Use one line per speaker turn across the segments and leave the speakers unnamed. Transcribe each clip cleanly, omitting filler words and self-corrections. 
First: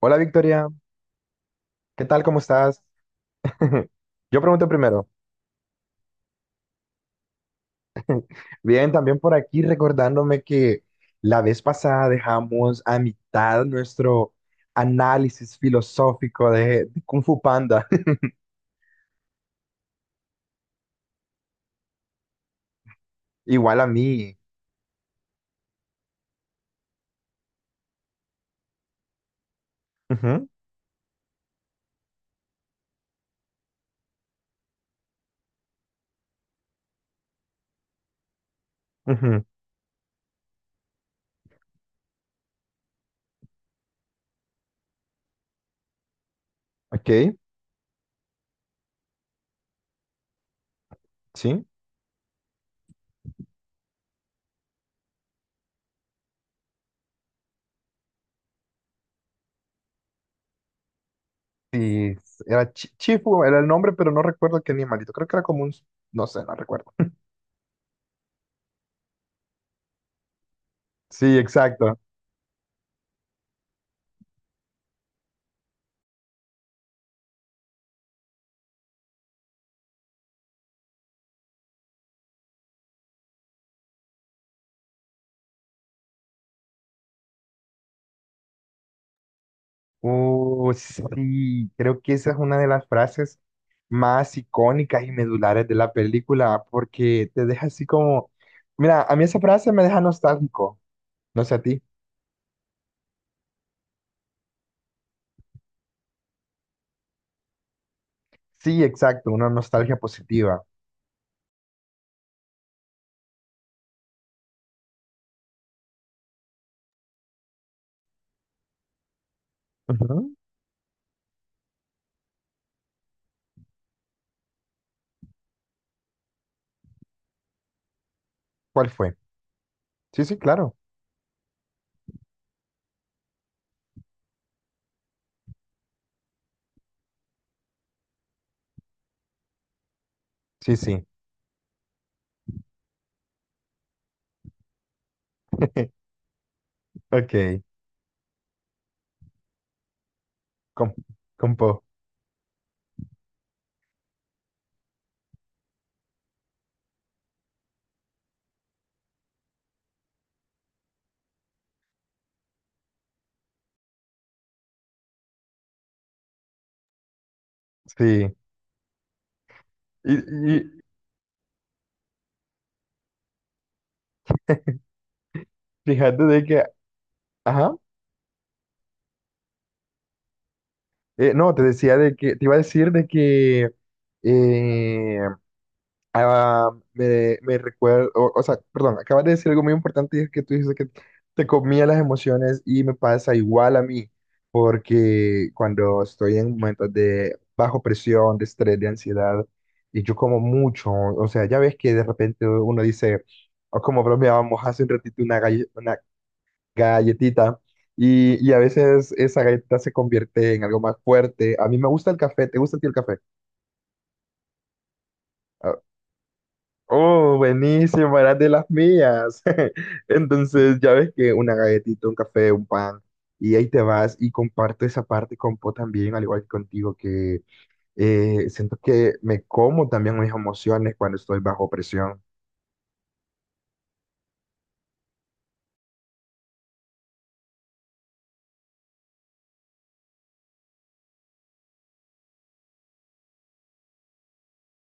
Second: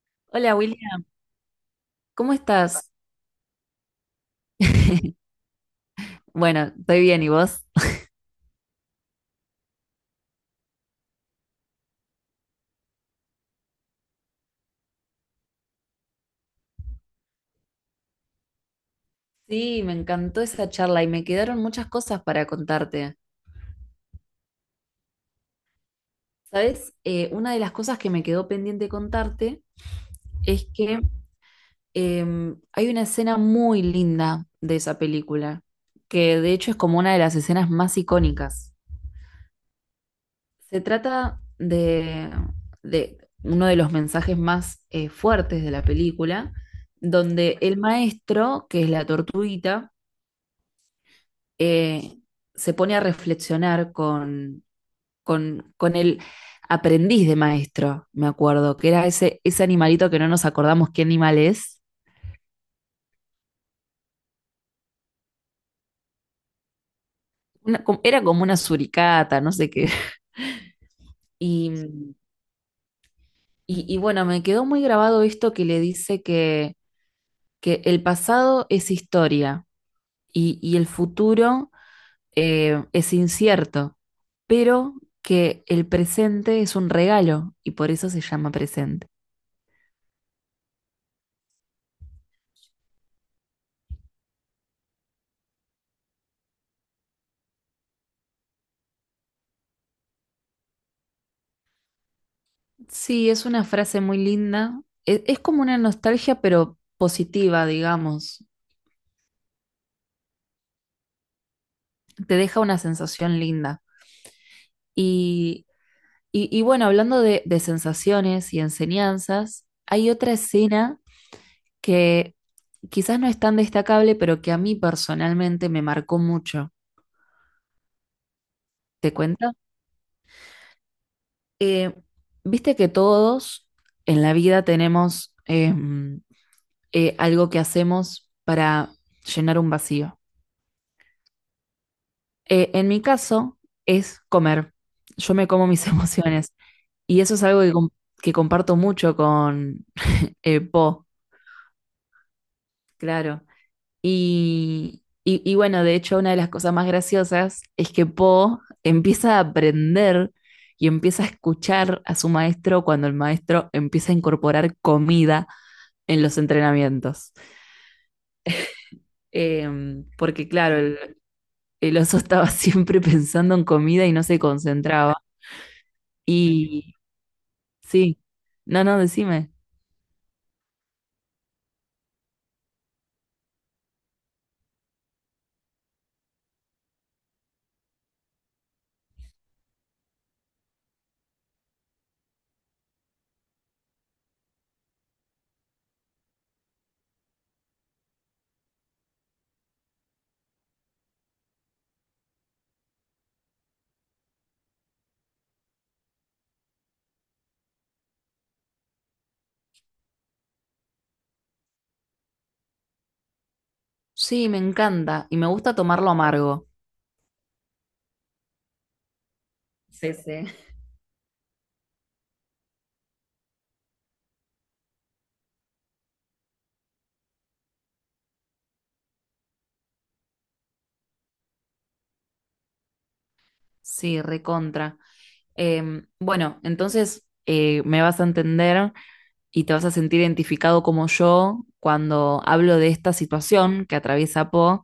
Hola
Hola
Victoria,
William,
¿qué tal?
¿cómo
¿Cómo estás?
estás?
Yo pregunto primero.
Bueno, estoy bien, ¿y vos?
Bien, también por aquí recordándome que la vez pasada dejamos a mitad nuestro análisis filosófico de Kung Fu Panda.
Sí, me encantó esa charla y me quedaron muchas cosas para contarte.
Igual a mí.
¿Sabes? Una de las cosas que me quedó pendiente contarte
Ujú,
es que hay una escena muy linda de esa película, que de hecho es como una de las escenas más icónicas.
ujú.
Se trata de uno de los mensajes más fuertes de la película,
Ok,
donde el maestro, que es la tortuguita,
sí.
eh, se pone a reflexionar con el aprendiz de maestro, me acuerdo, que era ese, ese animalito que no nos acordamos qué animal es.
Sí, era Chifu, era el nombre, pero no recuerdo qué animalito. Creo que era como un... No sé, no recuerdo.
Era como una suricata, no sé qué.
Sí, exacto.
Y, y bueno, me quedó muy grabado esto que le dice que el pasado es historia y el futuro es incierto, pero que el presente es un regalo y por eso se llama presente.
Oh, sí, creo que esa es una de las frases más icónicas y medulares de la película, porque te deja así como, mira, a mí esa frase me deja nostálgico, no sé a ti.
Sí, es una frase muy linda. Es, como una nostalgia, pero positiva, digamos.
Sí, exacto, una nostalgia positiva.
Te deja una sensación linda. Y, y bueno, hablando de sensaciones y enseñanzas, hay otra
Ujú.
escena que quizás no es tan destacable, pero que a mí personalmente me marcó mucho.
¿Cuál
¿Te
fue?
cuento?
Sí, sí, claro.
Eh, Viste que todos en la vida tenemos algo que hacemos para llenar un vacío.
Sí, sí.
En mi caso es comer. Yo me como mis emociones. Y eso es algo
Ok,
que comparto mucho con
com-
Po,
compo.
claro. Y, bueno, de hecho, una de las cosas más graciosas es que Po empieza a aprender y empieza a escuchar a su maestro cuando el maestro empieza a incorporar comida en los entrenamientos.
Sí. Y,
Porque claro,
y
el oso estaba siempre pensando en comida y no se concentraba.
fíjate de que,
Y,
ajá,
sí. No, no, decime.
no, te decía de que, te iba a decir de que eh, ah, me recuerdo, o sea, perdón, acabas de decir algo muy importante y es que tú dices que te comía las emociones y me pasa igual a mí, porque cuando estoy en momentos de bajo presión, de estrés, de ansiedad, y yo como mucho, o sea, ya ves que de repente uno dice, o como bromeábamos hace un ratito, una, una galletita, y a veces esa galletita se convierte en algo más fuerte. A mí me gusta el café, ¿te gusta a ti el café?
Sí, me encanta y me gusta
Ah,
tomarlo amargo.
oh, buenísimo, eras de las mías.
Sí, sí.
Entonces, ya ves que una galletita, un café, un pan, y ahí te vas y comparto esa parte con Po también, al igual que contigo, que siento que me como también mis emociones cuando estoy bajo presión.
Sí, recontra. Bueno, entonces me vas a entender y te vas a sentir identificado como yo cuando hablo de esta situación que atraviesa Po,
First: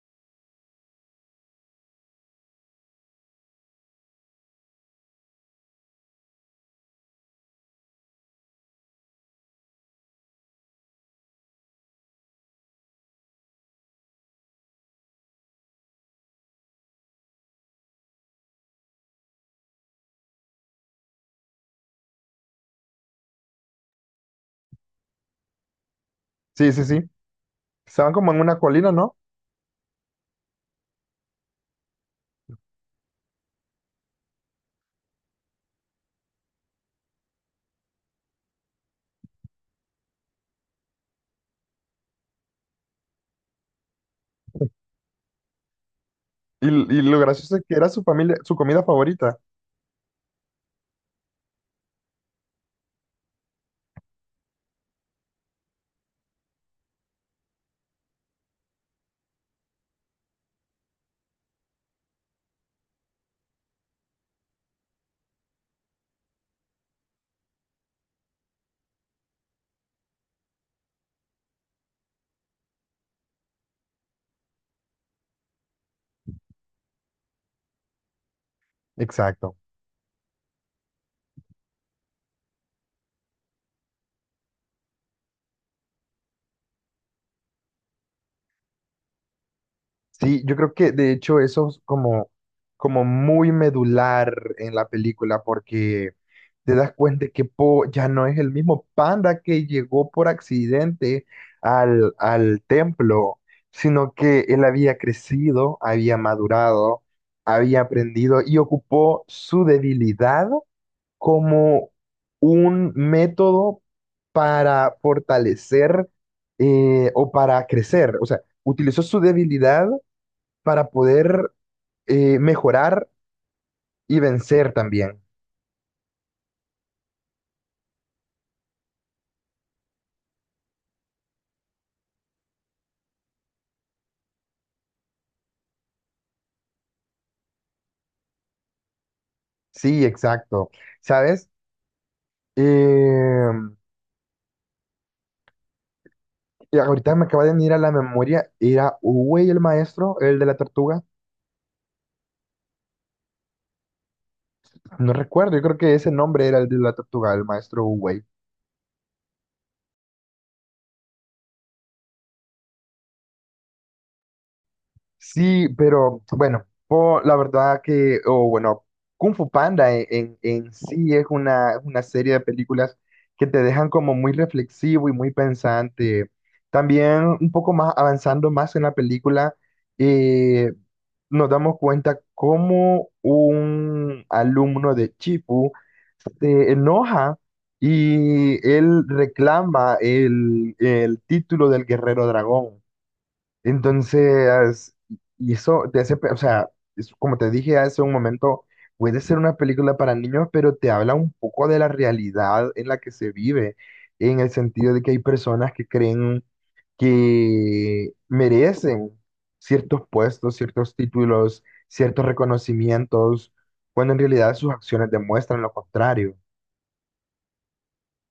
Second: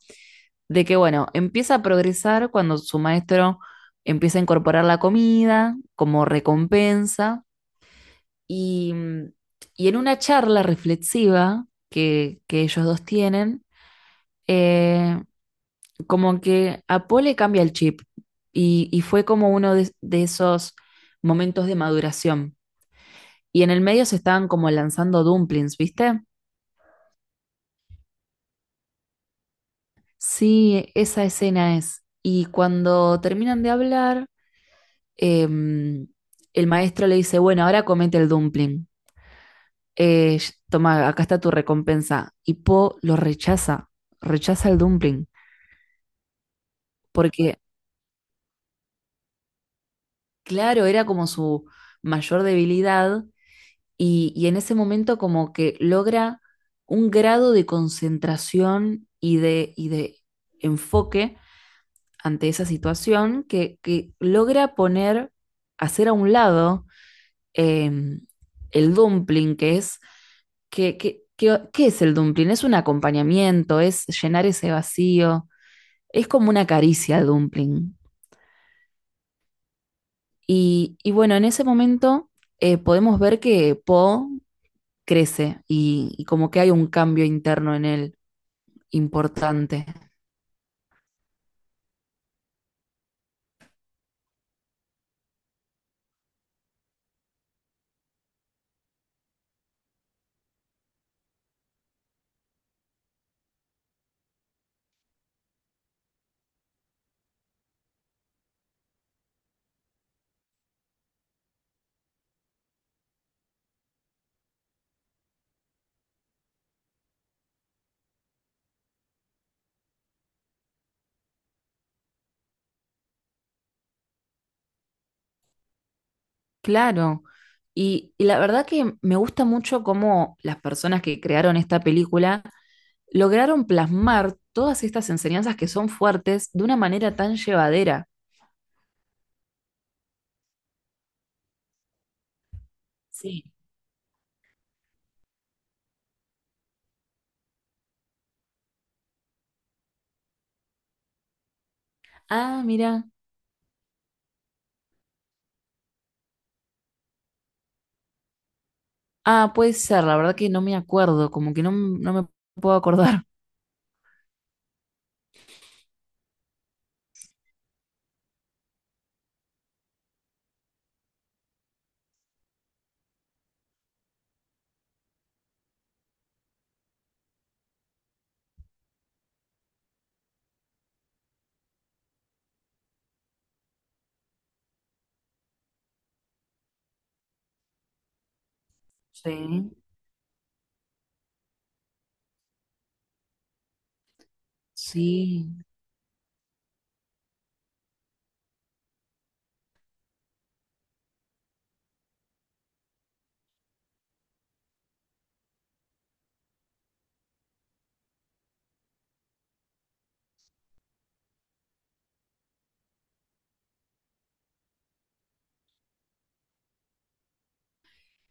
de que, bueno, empieza a progresar cuando su maestro empieza a incorporar la comida como recompensa y, y en una charla reflexiva que ellos dos tienen, eh, como que a Paul le cambia el chip y fue como uno de esos momentos de maduración. Y en el medio se estaban como lanzando dumplings, ¿viste?
Sí, sí, sí. Estaban como en una colina, ¿no?
Sí, esa escena es. Y cuando terminan de hablar, em, el maestro le dice, bueno, ahora comete el dumpling. Eh, Toma, acá está tu recompensa. Y Po lo rechaza, rechaza el dumpling,
Y lo gracioso
porque
es que era su familia, su comida favorita.
claro, era como su mayor debilidad y en ese momento como que logra un grado de concentración y de enfoque ante esa situación que logra poner, hacer a un lado em, el dumpling, que es, ¿qué es el dumpling? Es un acompañamiento, es llenar ese vacío, es como una caricia el dumpling.
Exacto.
Y bueno, en ese momento podemos ver que Poe crece y como que hay un cambio interno en él importante.
Sí, yo creo que de hecho eso es como, como muy medular en la película porque te das cuenta que Po ya no es el mismo panda que llegó por accidente al templo, sino que él había crecido, había madurado, había aprendido y ocupó su debilidad como un método para fortalecer o para crecer. O sea, utilizó su debilidad para poder mejorar y vencer también.
Claro. Y la verdad que me gusta mucho cómo las personas que crearon esta película lograron plasmar todas estas enseñanzas que son fuertes de una manera tan llevadera.
Sí, exacto. ¿Sabes?
Sí.
Eh, y ahorita me acaba de venir a la memoria, era Uwey el maestro, el de la tortuga.
Ah, mira.
No recuerdo, yo creo que ese nombre era el de la tortuga, el maestro Uwey.
Ah, puede ser, la verdad que no me acuerdo, como que no, no me puedo acordar.
Sí, pero bueno, la verdad que, o bueno, Kung Fu Panda en sí es una serie de películas que te dejan como muy reflexivo y muy pensante. También un poco más avanzando más en la película, eh, nos damos cuenta cómo un alumno de Chipu se enoja y él
Sí.
reclama el título del guerrero dragón. Entonces, y
Sí,
eso te hace, o sea, es como te dije hace un momento, puede ser una película para niños, pero te habla un poco de la realidad en la que se vive, en el sentido de que hay personas que creen que merecen ciertos puestos, ciertos títulos, ciertos reconocimientos, cuando en realidad sus acciones demuestran lo contrario.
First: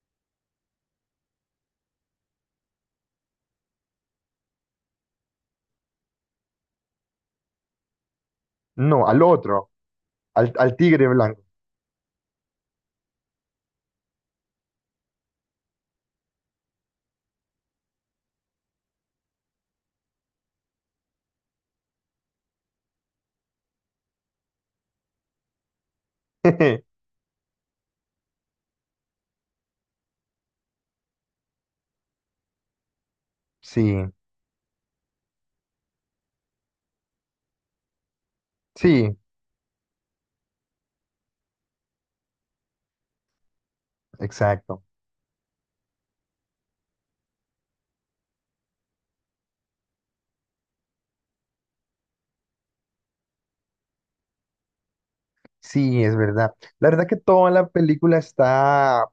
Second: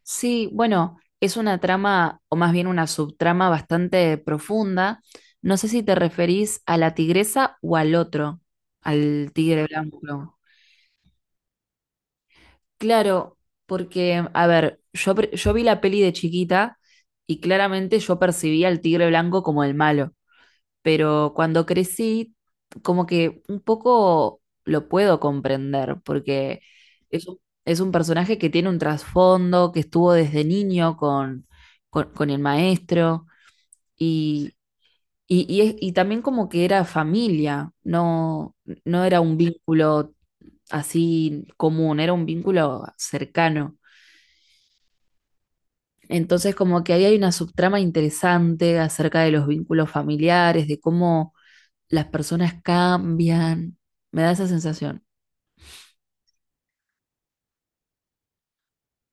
sí, bueno, es una trama, o más bien una subtrama bastante profunda. No sé si te referís a la tigresa o al otro,
No, al
al tigre
otro,
blanco.
al tigre blanco.
Claro, porque, a ver, yo, yo vi la peli de chiquita y claramente yo percibía al tigre blanco como el malo, pero cuando crecí, como que un poco lo puedo comprender, porque es un, es un personaje que tiene un trasfondo, que estuvo desde niño con, con el maestro,
Sí,
y, y, y también como que era familia, no, no
sí,
era un vínculo así común, era un vínculo cercano.
exacto.
Entonces, como que ahí hay una subtrama interesante acerca de los vínculos familiares, de cómo las personas cambian, me da esa sensación.
Sí, es verdad. La verdad que toda la película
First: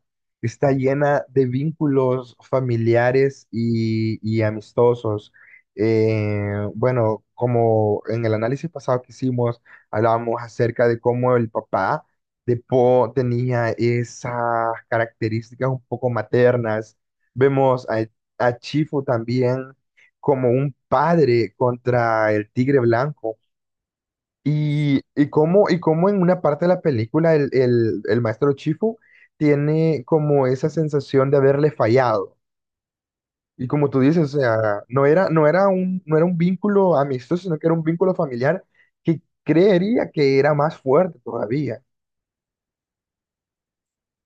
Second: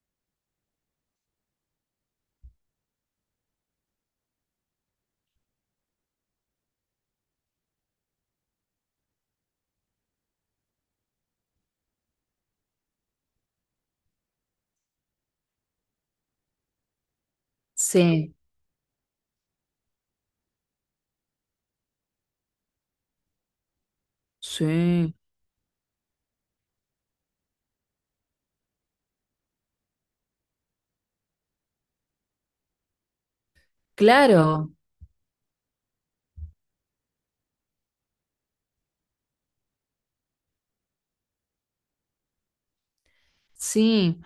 está llena de vínculos familiares y amistosos. Bueno, como en el análisis pasado que hicimos, hablábamos acerca de cómo el papá de Po tenía esas características un poco maternas. Vemos a,
Sí,
a Chifu también como un padre contra el tigre blanco
sí,
y cómo en una parte de la película el maestro Chifu tiene como esa sensación de haberle fallado. Y como tú dices, o
claro,
sea, no era un vínculo amistoso, sino que era un vínculo familiar que creería que era más fuerte todavía.
sí,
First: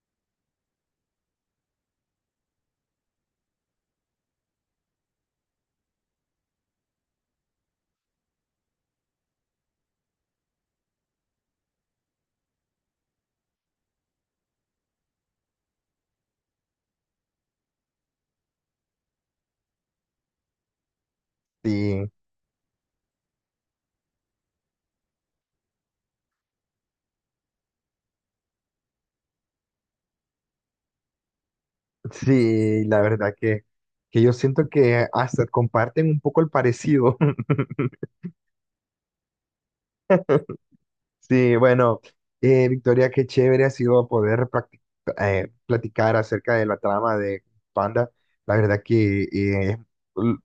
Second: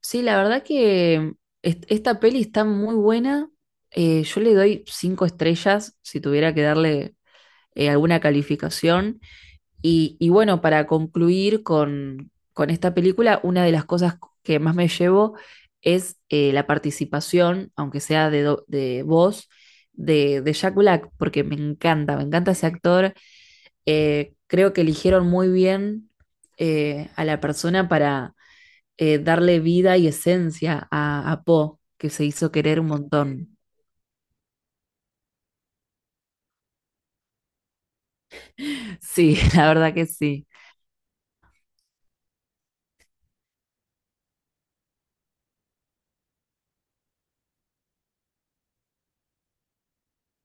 sí, la verdad que esta peli está muy buena. Yo le doy 5 estrellas si tuviera que darle alguna calificación. Y bueno, para concluir con esta película, una de las cosas que más me llevo es la participación, aunque sea de, de voz, de Jack Black, porque
Sí,
me encanta ese actor. Creo que eligieron muy bien a la persona para darle vida y esencia a Po, que se hizo querer
sí,
un
la verdad
montón.
que yo siento que hasta comparten un poco el parecido.
Sí, la verdad que sí,
Sí, bueno, Victoria, qué chévere ha sido poder platicar acerca de la trama de Panda. La verdad que l-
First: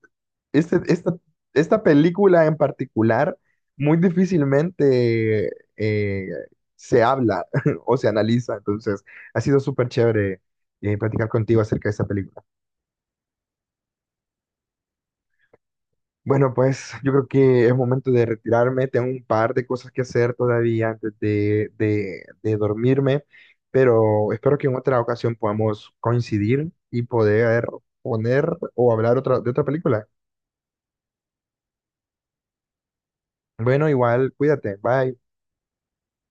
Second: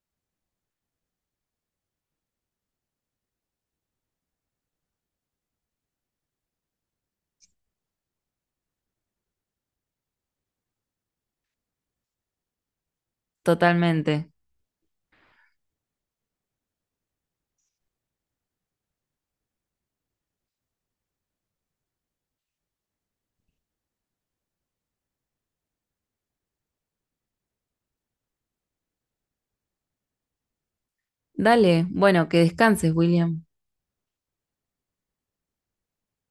esta, esta película en particular muy difícilmente eh, se habla o se analiza, entonces ha sido súper chévere platicar contigo acerca de esta película.
totalmente.
Bueno, pues yo creo que es momento de retirarme. Tengo un par de cosas que hacer todavía antes de dormirme, pero espero que en otra ocasión podamos coincidir y poder poner o hablar otra, de otra película.
Dale, bueno, que descanses, William.
Bueno, igual, cuídate. Bye.